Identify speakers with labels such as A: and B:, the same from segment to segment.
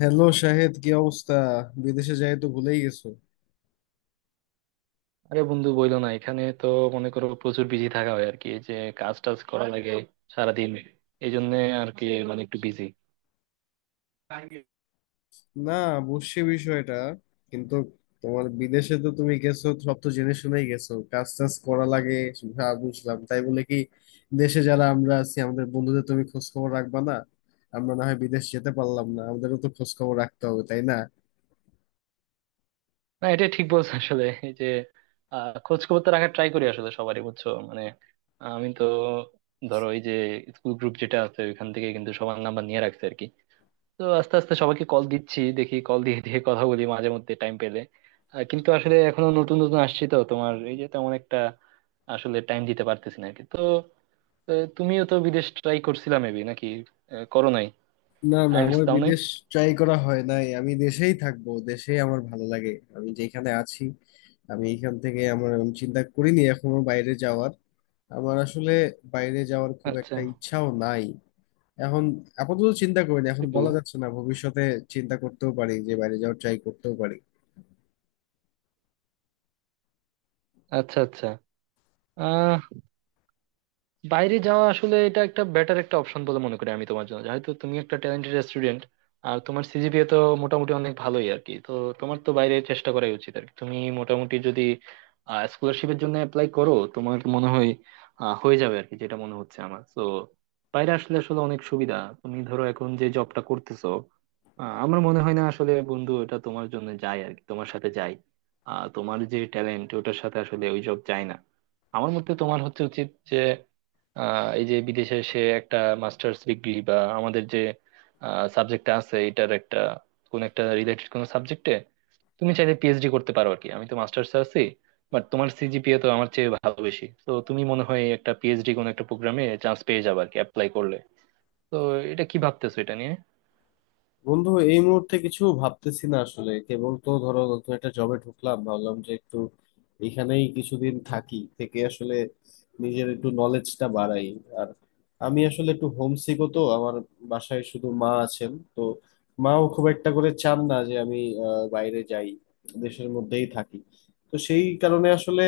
A: Hello Shahed, কি অবস্থা? বিদেশে যাই তো ভুলেই গেছো।
B: আরে বন্ধু বইলো না, এখানে তো মনে করো প্রচুর বিজি থাকা হয় আর কি। এই যে কাজ টাজ করা লাগে সারাদিন। এই জন্য আর কি, মানে একটু বিজি।
A: না, বুঝছি বিষয়টা, কিন্তু তোমার বিদেশে তো তুমি গেছো, সব তো জেনে শুনেই গেছো, কাজ টাজ করা লাগে। হ্যাঁ, বুঝলাম, তাই বলে কি দেশে যারা আমরা আছি আমাদের বন্ধুদের তুমি খোঁজ খবর রাখবা না? আমরা না হয় বিদেশ যেতে পারলাম না, আমাদেরও তো খোঁজ খবর রাখতে হবে, তাই না?
B: না, এটা ঠিক বলছো। আসলে এই যে খোঁজ খবর তো রাখার ট্রাই করি আসলে সবারই, বুঝছো মানে। আমি তো ধরো এই যে স্কুল গ্রুপ যেটা আছে ওইখান থেকে কিন্তু সবার নাম্বার নিয়ে রাখছে আর কি। তো আস্তে আস্তে সবাইকে কল দিচ্ছি, দেখি কল দিয়ে দিয়ে কথা বলি মাঝে মধ্যে টাইম পেলে। কিন্তু আসলে এখনো নতুন নতুন আসছি তো তোমার, এই যে তেমন একটা আসলে টাইম দিতে পারতেছি না আর কি। তো তো তুমিও তো বিদেশ ট্রাই করছিলা মেবি, নাকি? করো নাই?
A: না না,
B: আইএলটিএস
A: আমার
B: দাও নাই?
A: বিদেশ ট্রাই করা হয় নাই, আমি দেশেই থাকবো, দেশেই আমার ভালো লাগে। আমি যেখানে আছি, আমি এখান থেকে আমি চিন্তা করিনি এখনো বাইরে যাওয়ার। আমার আসলে বাইরে যাওয়ার খুব
B: আচ্ছা।
A: একটা ইচ্ছাও নাই এখন। আপাতত চিন্তা করিনি,
B: কি
A: এখন
B: বলো?
A: বলা যাচ্ছে না, ভবিষ্যতে চিন্তা করতেও পারি যে বাইরে যাওয়ার ট্রাই করতেও পারি।
B: আচ্ছা, আচ্ছা। বাইরে যাওয়া আসলে এটা একটা বেটার একটা অপশন বলে মনে করি আমি তোমার জন্য, যেহেতু তুমি একটা ট্যালেন্টেড স্টুডেন্ট। আর তোমার সিজিপিএ তো মোটামুটি অনেক ভালোই আর কি। তো তোমার তো বাইরে চেষ্টা করাই উচিত আর কি। তুমি মোটামুটি যদি স্কলারশিপের জন্য অ্যাপ্লাই করো, তোমার মনে হয় হয়ে যাবে আর কি, যেটা মনে হচ্ছে আমার তো। বাইরে আসলে আসলে অনেক সুবিধা। তুমি ধরো এখন যে জবটা করতেছো, আমার মনে হয় না আসলে বন্ধু, এটা তোমার জন্য যায় আর কি, তোমার সাথে যায়। তোমার যে ট্যালেন্ট ওটার সাথে আসলে ওই জব যায় না। আমার মতে তোমার হচ্ছে উচিত যে এই যে বিদেশে সে একটা মাস্টার্স ডিগ্রি বা আমাদের যে সাবজেক্ট আছে এটার একটা কোন একটা রিলেটেড কোন সাবজেক্টে তুমি চাইলে পিএইচডি করতে পারো আর কি। আমি তো মাস্টার্স আছি, বাট তোমার সিজিপিএ তো আমার চেয়ে ভালো, বেশি। তো তুমি মনে হয় একটা পিএইচডি কোন একটা প্রোগ্রামে চান্স পেয়ে যাবে আর কি অ্যাপ্লাই করলে। তো এটা কি ভাবতেছো এটা নিয়ে?
A: বন্ধু, এই মুহূর্তে কিছু ভাবতেছি না আসলে, কেবল তো ধরো নতুন একটা জবে ঢুকলাম, ভাবলাম যে একটু এখানেই কিছুদিন থাকি, থেকে আসলে নিজের একটু নলেজটা বাড়াই। আর আমি আসলে একটু হোমসিকও, তো আমার বাসায় শুধু মা আছেন, তো মাও খুব একটা করে চান না যে আমি বাইরে যাই, দেশের মধ্যেই থাকি। তো সেই কারণে আসলে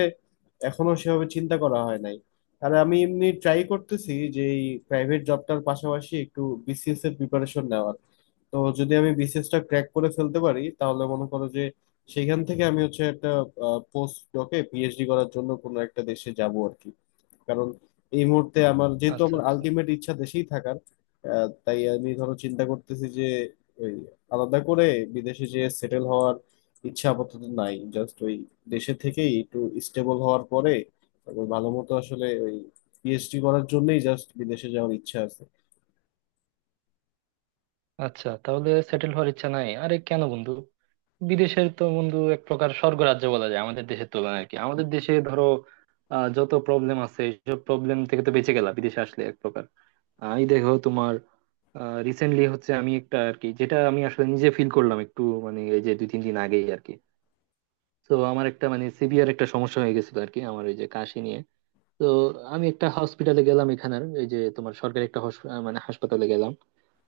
A: এখনো সেভাবে চিন্তা করা হয় নাই। আর আমি এমনি ট্রাই করতেছি যে এই প্রাইভেট জবটার পাশাপাশি একটু বিসিএস এর প্রিপারেশন নেওয়ার। তো যদি আমি বিসিএসটা ক্র্যাক করে ফেলতে পারি, তাহলে মনে করো যে সেখান থেকে আমি হচ্ছে একটা পোস্ট ডকে পিএইচডি করার জন্য কোনো একটা দেশে যাব আর কি। কারণ এই মুহূর্তে আমার যেহেতু
B: আচ্ছা,
A: আমার
B: আচ্ছা।
A: আলটিমেট ইচ্ছা দেশেই থাকার। তাই আমি ধরো চিন্তা করতেছি যে ওই আলাদা করে বিদেশে যে সেটেল হওয়ার ইচ্ছা আপাতত নাই, জাস্ট ওই দেশে থেকেই একটু স্টেবল হওয়ার পরে তারপর ভালো মতো আসলে ওই পিএইচডি করার জন্যই জাস্ট বিদেশে যাওয়ার ইচ্ছা আছে।
B: আচ্ছা, তাহলে সেটেল হওয়ার ইচ্ছা নাই? আরে কেন বন্ধু! বিদেশের তো বন্ধু এক প্রকার স্বর্গরাজ্য বলা যায় আমাদের দেশের তুলনায় আর কি। আমাদের দেশে ধরো যত প্রবলেম আছে এইসব প্রবলেম থেকে তো বেঁচে গেলা বিদেশে আসলে এক প্রকার। এই দেখো তোমার রিসেন্টলি হচ্ছে আমি একটা আর কি, যেটা আমি আসলে নিজে ফিল করলাম একটু, মানে এই যে 2-3 দিন আগেই আর কি। তো আমার একটা মানে সিভিয়ার একটা সমস্যা হয়ে গেছিল আর কি, আমার ওই যে কাশি নিয়ে। তো আমি একটা হসপিটালে গেলাম এখানের, এই যে তোমার সরকারি একটা মানে হাসপাতালে গেলাম।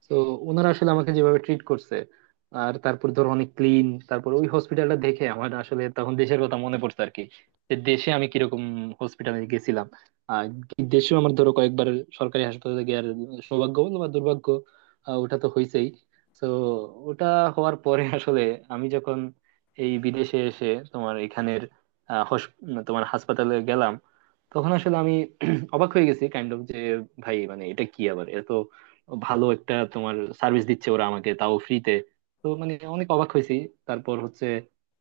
B: তো ওনারা আসলে আমাকে যেভাবে ট্রিট করছে আর তারপর ধর অনেক ক্লিন, তারপর ওই হসপিটালটা দেখে আমার আসলে তখন দেশের কথা মনে পড়ছে আর কি, যে দেশে আমি কিরকম হসপিটালে গেছিলাম। আর দেশেও আমার ধরো কয়েকবার সরকারি হাসপাতালে গিয়ে সৌভাগ্য বল বা দুর্ভাগ্য, ওটা তো হয়েছেই। তো ওটা হওয়ার পরে আসলে আমি যখন এই বিদেশে এসে তোমার এখানের আহ, হস- তোমার হাসপাতালে গেলাম, তখন আসলে আমি অবাক হয়ে গেছি কাইন্ড অফ, যে ভাই মানে এটা কি আবার এত ভালো একটা তোমার সার্ভিস দিচ্ছে ওরা আমাকে, তাও ফ্রিতে! তো মানে অনেক অবাক হয়েছি। তারপর হচ্ছে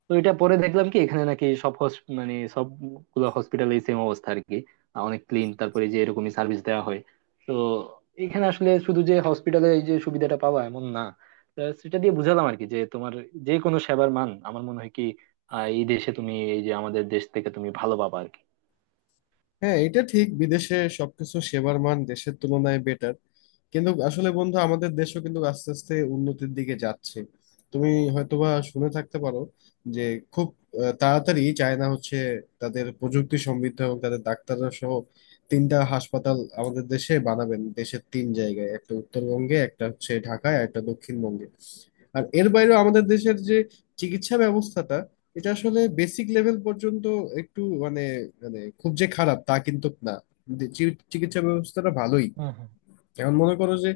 B: তো এটা পরে দেখলাম কি, এখানে নাকি সব মানে সবগুলো হসপিটালে সেম অবস্থা আর কি, অনেক ক্লিন তারপরে, যে এরকমই সার্ভিস দেওয়া হয়। তো এখানে আসলে শুধু যে হসপিটালে এই যে সুবিধাটা পাওয়া এমন না। তা সেটা দিয়ে বুঝালাম আর কি যে, তোমার যে কোনো সেবার মান আমার মনে হয় কি এই দেশে তুমি এই যে আমাদের দেশ থেকে তুমি ভালো পাবা আর কি।
A: হ্যাঁ, এটা ঠিক, বিদেশে সবকিছু সেবার মান দেশের তুলনায় বেটার, কিন্তু আসলে বন্ধু, আমাদের দেশও কিন্তু আস্তে আস্তে উন্নতির দিকে যাচ্ছে। তুমি হয়তোবা শুনে থাকতে পারো যে খুব তাড়াতাড়ি চায়না হচ্ছে তাদের প্রযুক্তি সমৃদ্ধ এবং তাদের ডাক্তাররা সহ 3টা হাসপাতাল আমাদের দেশে বানাবেন, দেশের তিন জায়গায়, একটা উত্তরবঙ্গে, একটা হচ্ছে ঢাকায়, আর একটা দক্ষিণবঙ্গে। আর এর বাইরেও আমাদের দেশের যে চিকিৎসা ব্যবস্থাটা, এটা আসলে বেসিক লেভেল পর্যন্ত একটু মানে, মানে খুব যে খারাপ তা কিন্তু না, যে চিকিৎসা ব্যবস্থাটা ভালোই।
B: হুম হুম।
A: এখন মনে করো যে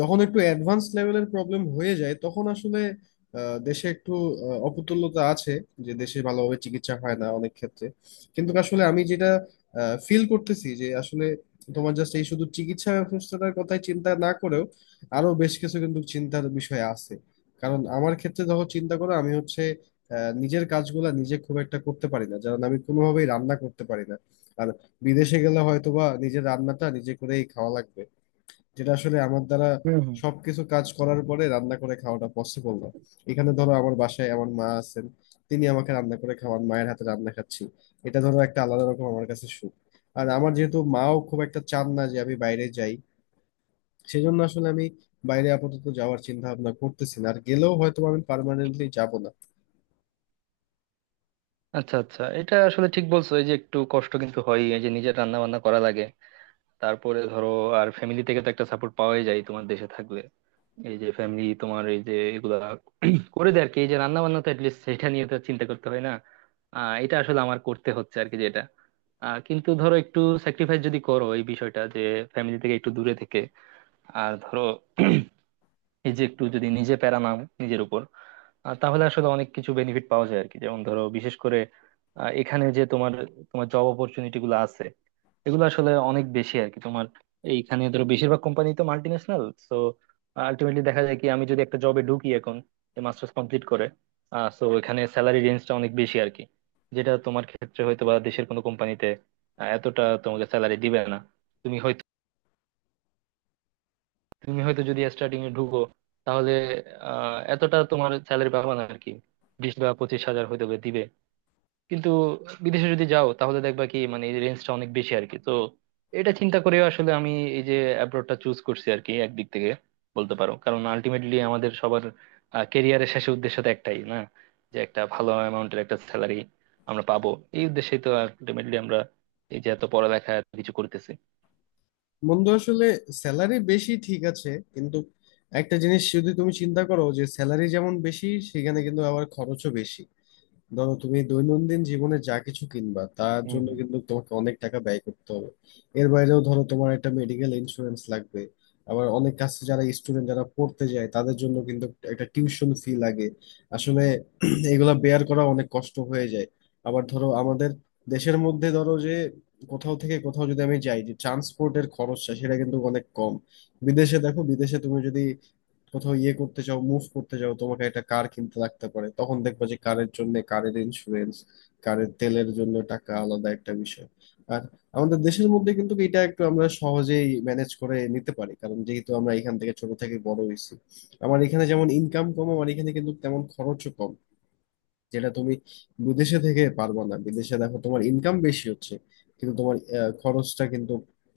A: যখন একটু অ্যাডভান্স লেভেলের প্রবলেম হয়ে যায় তখন আসলে দেশে একটু অপতুল্যতা আছে, যে দেশে ভালোভাবে চিকিৎসা হয় না অনেক ক্ষেত্রে। কিন্তু আসলে আমি যেটা ফিল করতেছি যে আসলে তোমার জাস্ট এই শুধু চিকিৎসা ব্যবস্থাটার কথাই চিন্তা না করেও আরো বেশ কিছু কিন্তু চিন্তার বিষয় আছে। কারণ আমার ক্ষেত্রে যখন চিন্তা করো, আমি হচ্ছে নিজের কাজগুলা নিজে খুব একটা করতে পারি না, কারণ আমি কোনোভাবেই রান্না করতে পারি না। আর বিদেশে গেলে হয়তোবা নিজের রান্নাটা নিজে করেই খাওয়া লাগবে, যেটা আসলে আমার দ্বারা
B: হুম হুম।
A: সবকিছু কাজ করার পরে রান্না করে খাওয়াটা পসিবল না। এখানে ধরো আমার বাসায় আমার মা আছেন, তিনি আমাকে রান্না করে খাওয়ান, মায়ের হাতে রান্না খাচ্ছি, এটা ধরো একটা আলাদা রকম আমার কাছে সুখ। আর আমার যেহেতু মাও খুব একটা চান না যে আমি বাইরে যাই, সেজন্য আসলে আমি বাইরে আপাতত যাওয়ার চিন্তা ভাবনা করতেছি না, আর গেলেও হয়তো আমি পার্মানেন্টলি যাব না।
B: আচ্ছা, আচ্ছা। এটা আসলে ঠিক বলছো এই যে একটু কষ্ট কিন্তু হয় এই যে নিজের রান্না বান্না করা লাগে। তারপরে ধরো আর ফ্যামিলি থেকে তো একটা সাপোর্ট পাওয়াই যায় তোমার দেশে থাকলে। এই যে ফ্যামিলি তোমার, এই যে এগুলা করে দেয় আর কি, এই যে রান্না বান্না, তো অ্যাটলিস্ট সেটা নিয়ে তো চিন্তা করতে হয় না। এটা আসলে আমার করতে হচ্ছে আর কি, যেটা কিন্তু ধরো একটু স্যাক্রিফাইস যদি করো এই বিষয়টা, যে ফ্যামিলি থেকে একটু দূরে থেকে আর ধরো এই যে একটু যদি নিজে প্যারা নাম নিজের উপর, তাহলে আসলে অনেক কিছু বেনিফিট পাওয়া যায় আর কি। যেমন ধরো বিশেষ করে এখানে যে তোমার, তোমার জব অপরচুনিটি গুলো আছে এগুলো আসলে অনেক বেশি আর কি তোমার। এইখানে ধরো বেশিরভাগ কোম্পানি তো মাল্টি ন্যাশনাল। তো আলটিমেটলি দেখা যায় কি, আমি যদি একটা জবে ঢুকি এখন মাস্টার্স কমপ্লিট করে, তো এখানে স্যালারি রেঞ্জটা অনেক বেশি আর কি। যেটা তোমার ক্ষেত্রে হয়তো বা দেশের কোনো কোম্পানিতে এতটা তোমাকে স্যালারি দিবে না। তুমি হয়তো তুমি হয়তো যদি স্টার্টিং এ ঢুকো তাহলে এতটা তোমার স্যালারি পাবা না আর কি। 20 বা 25 হাজার হয়তো বা দিবে। কিন্তু বিদেশে যদি যাও তাহলে দেখবা কি, মানে এই রেঞ্জটা অনেক বেশি আর কি। তো এটা চিন্তা করে আসলে আমি এই যে অ্যাব্রোডটা চুজ করছি আর কি, একদিক থেকে বলতে পারো। কারণ আলটিমেটলি আমাদের সবার ক্যারিয়ারের শেষে উদ্দেশ্য তো একটাই না, যে একটা ভালো অ্যামাউন্টের একটা স্যালারি আমরা পাবো। এই উদ্দেশ্যেই তো আলটিমেটলি আমরা এই যে এত পড়ালেখা এত কিছু করতেছি।
A: বন্ধু আসলে স্যালারি বেশি ঠিক আছে, কিন্তু একটা জিনিস যদি তুমি চিন্তা করো, যে স্যালারি যেমন বেশি, সেখানে কিন্তু আবার খরচও বেশি। ধরো তুমি দৈনন্দিন জীবনে যা কিছু কিনবা তার জন্য কিন্তু তোমাকে অনেক টাকা ব্যয় করতে হবে। এর বাইরেও ধরো তোমার একটা মেডিকেল ইন্স্যুরেন্স লাগবে। আবার অনেক কাছে যারা স্টুডেন্ট, যারা পড়তে যায়, তাদের জন্য কিন্তু একটা টিউশন ফি লাগে। আসলে এগুলা বেয়ার করা অনেক কষ্ট হয়ে যায়। আবার ধরো আমাদের দেশের মধ্যে ধরো যে কোথাও থেকে কোথাও যদি আমি যাই, যে ট্রান্সপোর্টের খরচটা সেটা কিন্তু অনেক কম। বিদেশে দেখো, বিদেশে তুমি যদি কোথাও ইয়ে করতে চাও, মুভ করতে চাও, তোমাকে একটা কার কিনতে লাগতে পারে, তখন দেখবা যে কারের জন্য কারের ইন্স্যুরেন্স, কারের তেলের জন্য টাকা আলাদা একটা বিষয়। আর আমাদের দেশের মধ্যে কিন্তু এটা একটু আমরা সহজেই ম্যানেজ করে নিতে পারি, কারণ যেহেতু আমরা এখান থেকে ছোট থেকে বড় হয়েছি। আমার এখানে যেমন ইনকাম কম, আমার এখানে কিন্তু তেমন খরচও কম, যেটা তুমি বিদেশে থেকে পারবা না। বিদেশে দেখো তোমার ইনকাম বেশি হচ্ছে, কিন্তু তোমার খরচটা কিন্তু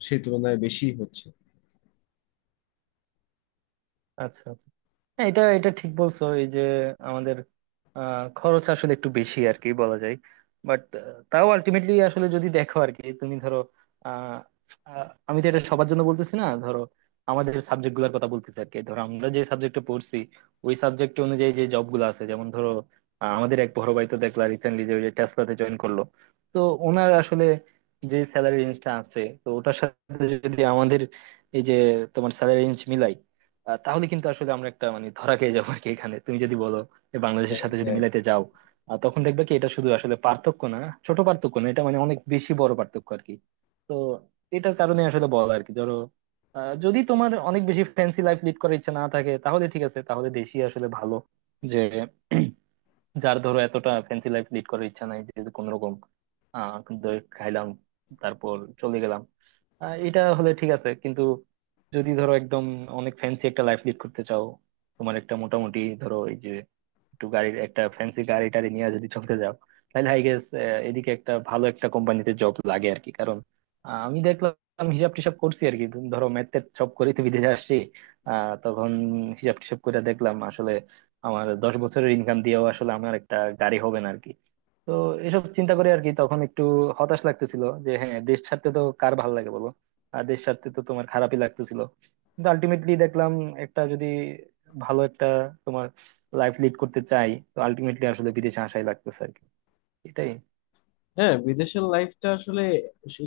A: সেই তুলনায় বেশি
B: আচ্ছা, আচ্ছা। হ্যাঁ, এটা এটা ঠিক বলছো এই যে আমাদের খরচ আসলে একটু বেশি আর কি, বলা যায়। বাট তাও আলটিমেটলি আসলে যদি দেখো আর কি, তুমি ধরো আহ, আহ, আমি তো এটা সবার জন্য বলতেছি না, ধরো আমাদের সাবজেক্ট গুলার কথা বলতেছি আর কি। ধরো আমরা যে সাবজেক্টে পড়ছি ওই সাবজেক্ট অনুযায়ী যে জব গুলো আছে, যেমন ধরো আমাদের এক বড় ভাই তো দেখলা রিসেন্টলি যে ওই যে টেসলাতে জয়েন করলো। তো ওনার আসলে যে স্যালারি রেঞ্জটা আছে, তো ওটার সাথে যদি আমাদের এই যে তোমার স্যালারি রেঞ্জ মিলাই তাহলে কিন্তু আসলে আমরা একটা মানে ধরা খেয়ে যাবো আর কি। এখানে তুমি যদি বলো যে বাংলাদেশের সাথে
A: হচ্ছে।
B: যদি মিলাইতে যাও, তখন দেখবে কি এটা শুধু আসলে পার্থক্য না, ছোট পার্থক্য না, এটা মানে অনেক বেশি বড় পার্থক্য আর কি। তো এটার কারণে আসলে বল আর কি, ধরো যদি তোমার অনেক বেশি ফ্যান্সি লাইফ লিড করার ইচ্ছা না থাকে তাহলে ঠিক আছে, তাহলে দেশি আসলে ভালো। যে যার ধরো এতটা ফ্যান্সি লাইফ লিড করার ইচ্ছা নাই, যে কোন রকম আহ দই খাইলাম তারপর চলে গেলাম, এটা হলে ঠিক আছে। কিন্তু যদি ধরো একদম অনেক ফ্যান্সি একটা লাইফ লিড করতে চাও, তোমার একটা মোটামুটি ধরো এই যে একটু গাড়ির, একটা ফ্যান্সি গাড়ি টাড়ি নিয়ে যদি চলতে যাও, তাহলে আই গেস এদিকে একটা ভালো একটা কোম্পানিতে জব লাগে আর কি। কারণ আমি দেখলাম, হিসাব টিসাব করছি আর কি। ধরো ম্যাথের সব করেই তো বিদেশে আসছি। তখন হিসাব টিসাব করে দেখলাম আসলে আমার 10 বছরের ইনকাম দিয়েও আসলে আমার একটা গাড়ি হবে না আর কি। তো এসব চিন্তা করে আর কি, তখন একটু হতাশ লাগতেছিল যে হ্যাঁ, দেশ ছাড়তে তো কার ভালো লাগে বলো? আর দেশ ছাড়তে তো তোমার খারাপই লাগতেছিল। কিন্তু আলটিমেটলি দেখলাম একটা যদি ভালো একটা তোমার লাইফ লিড করতে চাই, তো আলটিমেটলি আসলে বিদেশে আসাই লাগতেছে আর কি। এটাই।
A: হ্যাঁ, বিদেশের লাইফটা আসলে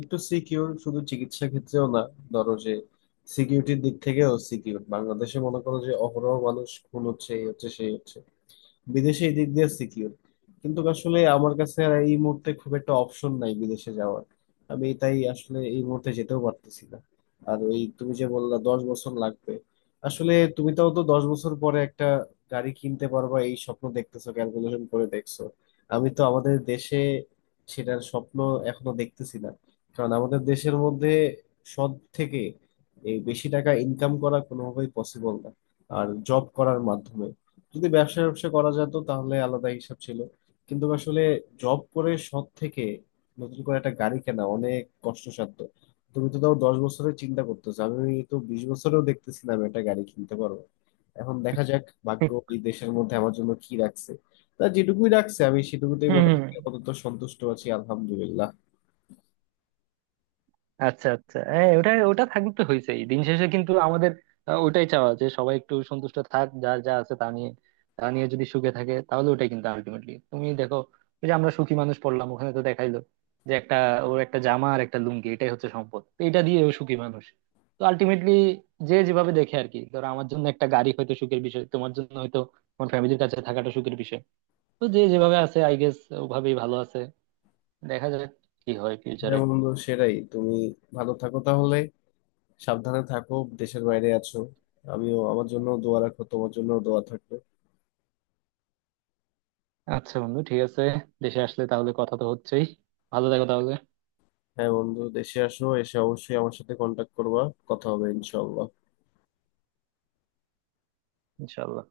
A: একটু সিকিউর, শুধু চিকিৎসা ক্ষেত্রেও না, ধরো যে সিকিউরিটির দিক থেকেও সিকিউর। বাংলাদেশে মনে করো যে অহরহ মানুষ খুন হচ্ছে, এই হচ্ছে, সেই হচ্ছে, বিদেশে এই দিক দিয়ে সিকিউর। কিন্তু আসলে আমার কাছে আর এই মুহূর্তে খুব একটা অপশন নাই বিদেশে যাওয়ার, আমি তাই আসলে এই মুহূর্তে যেতেও পারতেছি না। আর ওই তুমি যে বললা 10 বছর লাগবে, আসলে তুমি তাও তো 10 বছর পরে একটা গাড়ি কিনতে পারবা, এই স্বপ্ন দেখতেছো, ক্যালকুলেশন করে দেখছো। আমি তো আমাদের দেশে সেটার স্বপ্ন এখনো দেখতেছি না, কারণ আমাদের দেশের মধ্যে সৎ থেকে এই বেশি টাকা ইনকাম করা কোনোভাবেই পসিবল না, আর জব করার মাধ্যমে। যদি ব্যবসা ব্যবসা করা যেত তাহলে আলাদা হিসাব ছিল, কিন্তু আসলে জব করে সৎ থেকে নতুন করে একটা গাড়ি কেনা অনেক কষ্টসাধ্য। তুমি তো তাও 10 বছরের চিন্তা করতেছো, আমি তো 20 বছরেও দেখতেছিলাম একটা গাড়ি কিনতে পারবো। এখন দেখা যাক ভাগ্য এই দেশের মধ্যে আমার জন্য কি রাখছে, তা যেটুকুই রাখছে আমি সেটুকুতেই
B: হুম হুম।
A: মোটামুটি আপাতত সন্তুষ্ট আছি, আলহামদুলিল্লাহ।
B: আচ্ছা, আচ্ছা। হ্যাঁ, ওটা ওটা থাকলে তো হয়েছেই। দিন শেষে কিন্তু আমাদের ওটাই চাওয়া, যে সবাই একটু সন্তুষ্ট থাক যার যা আছে তা নিয়ে। তা নিয়ে যদি সুখে থাকে তাহলে ওটাই কিন্তু আলটিমেটলি। তুমি দেখো ওই যে আমরা সুখী মানুষ পড়লাম, ওখানে তো দেখাইলো যে একটা, ওর একটা জামা আর একটা লুঙ্গি এটাই হচ্ছে সম্পদ, তো এটা দিয়ে ও সুখী মানুষ। তো আলটিমেটলি যে যেভাবে দেখে আর কি। ধরো আমার জন্য একটা গাড়ি হয়তো সুখের বিষয়, তোমার জন্য হয়তো তোমার ফ্যামিলির কাছে থাকাটা সুখের বিষয়। তো যে যেভাবে আছে আই গেস ওভাবেই ভালো আছে। দেখা যাক কি হয় ফিউচারে।
A: হ্যাঁ বন্ধু, সেটাই। তুমি ভালো থাকো তাহলে, সাবধানে থাকো, দেশের বাইরে আছো। আমিও, আমার জন্য দোয়া রাখো, তোমার জন্য দোয়া থাকবে।
B: আচ্ছা বন্ধু ঠিক আছে, দেশে আসলে তাহলে কথা তো হচ্ছেই। ভালো থাকো তাহলে।
A: হ্যাঁ বন্ধু, দেশে আসো, এসে অবশ্যই আমার সাথে কন্টাক্ট করবা, কথা হবে ইনশাল্লাহ।
B: ইনশাল্লাহ।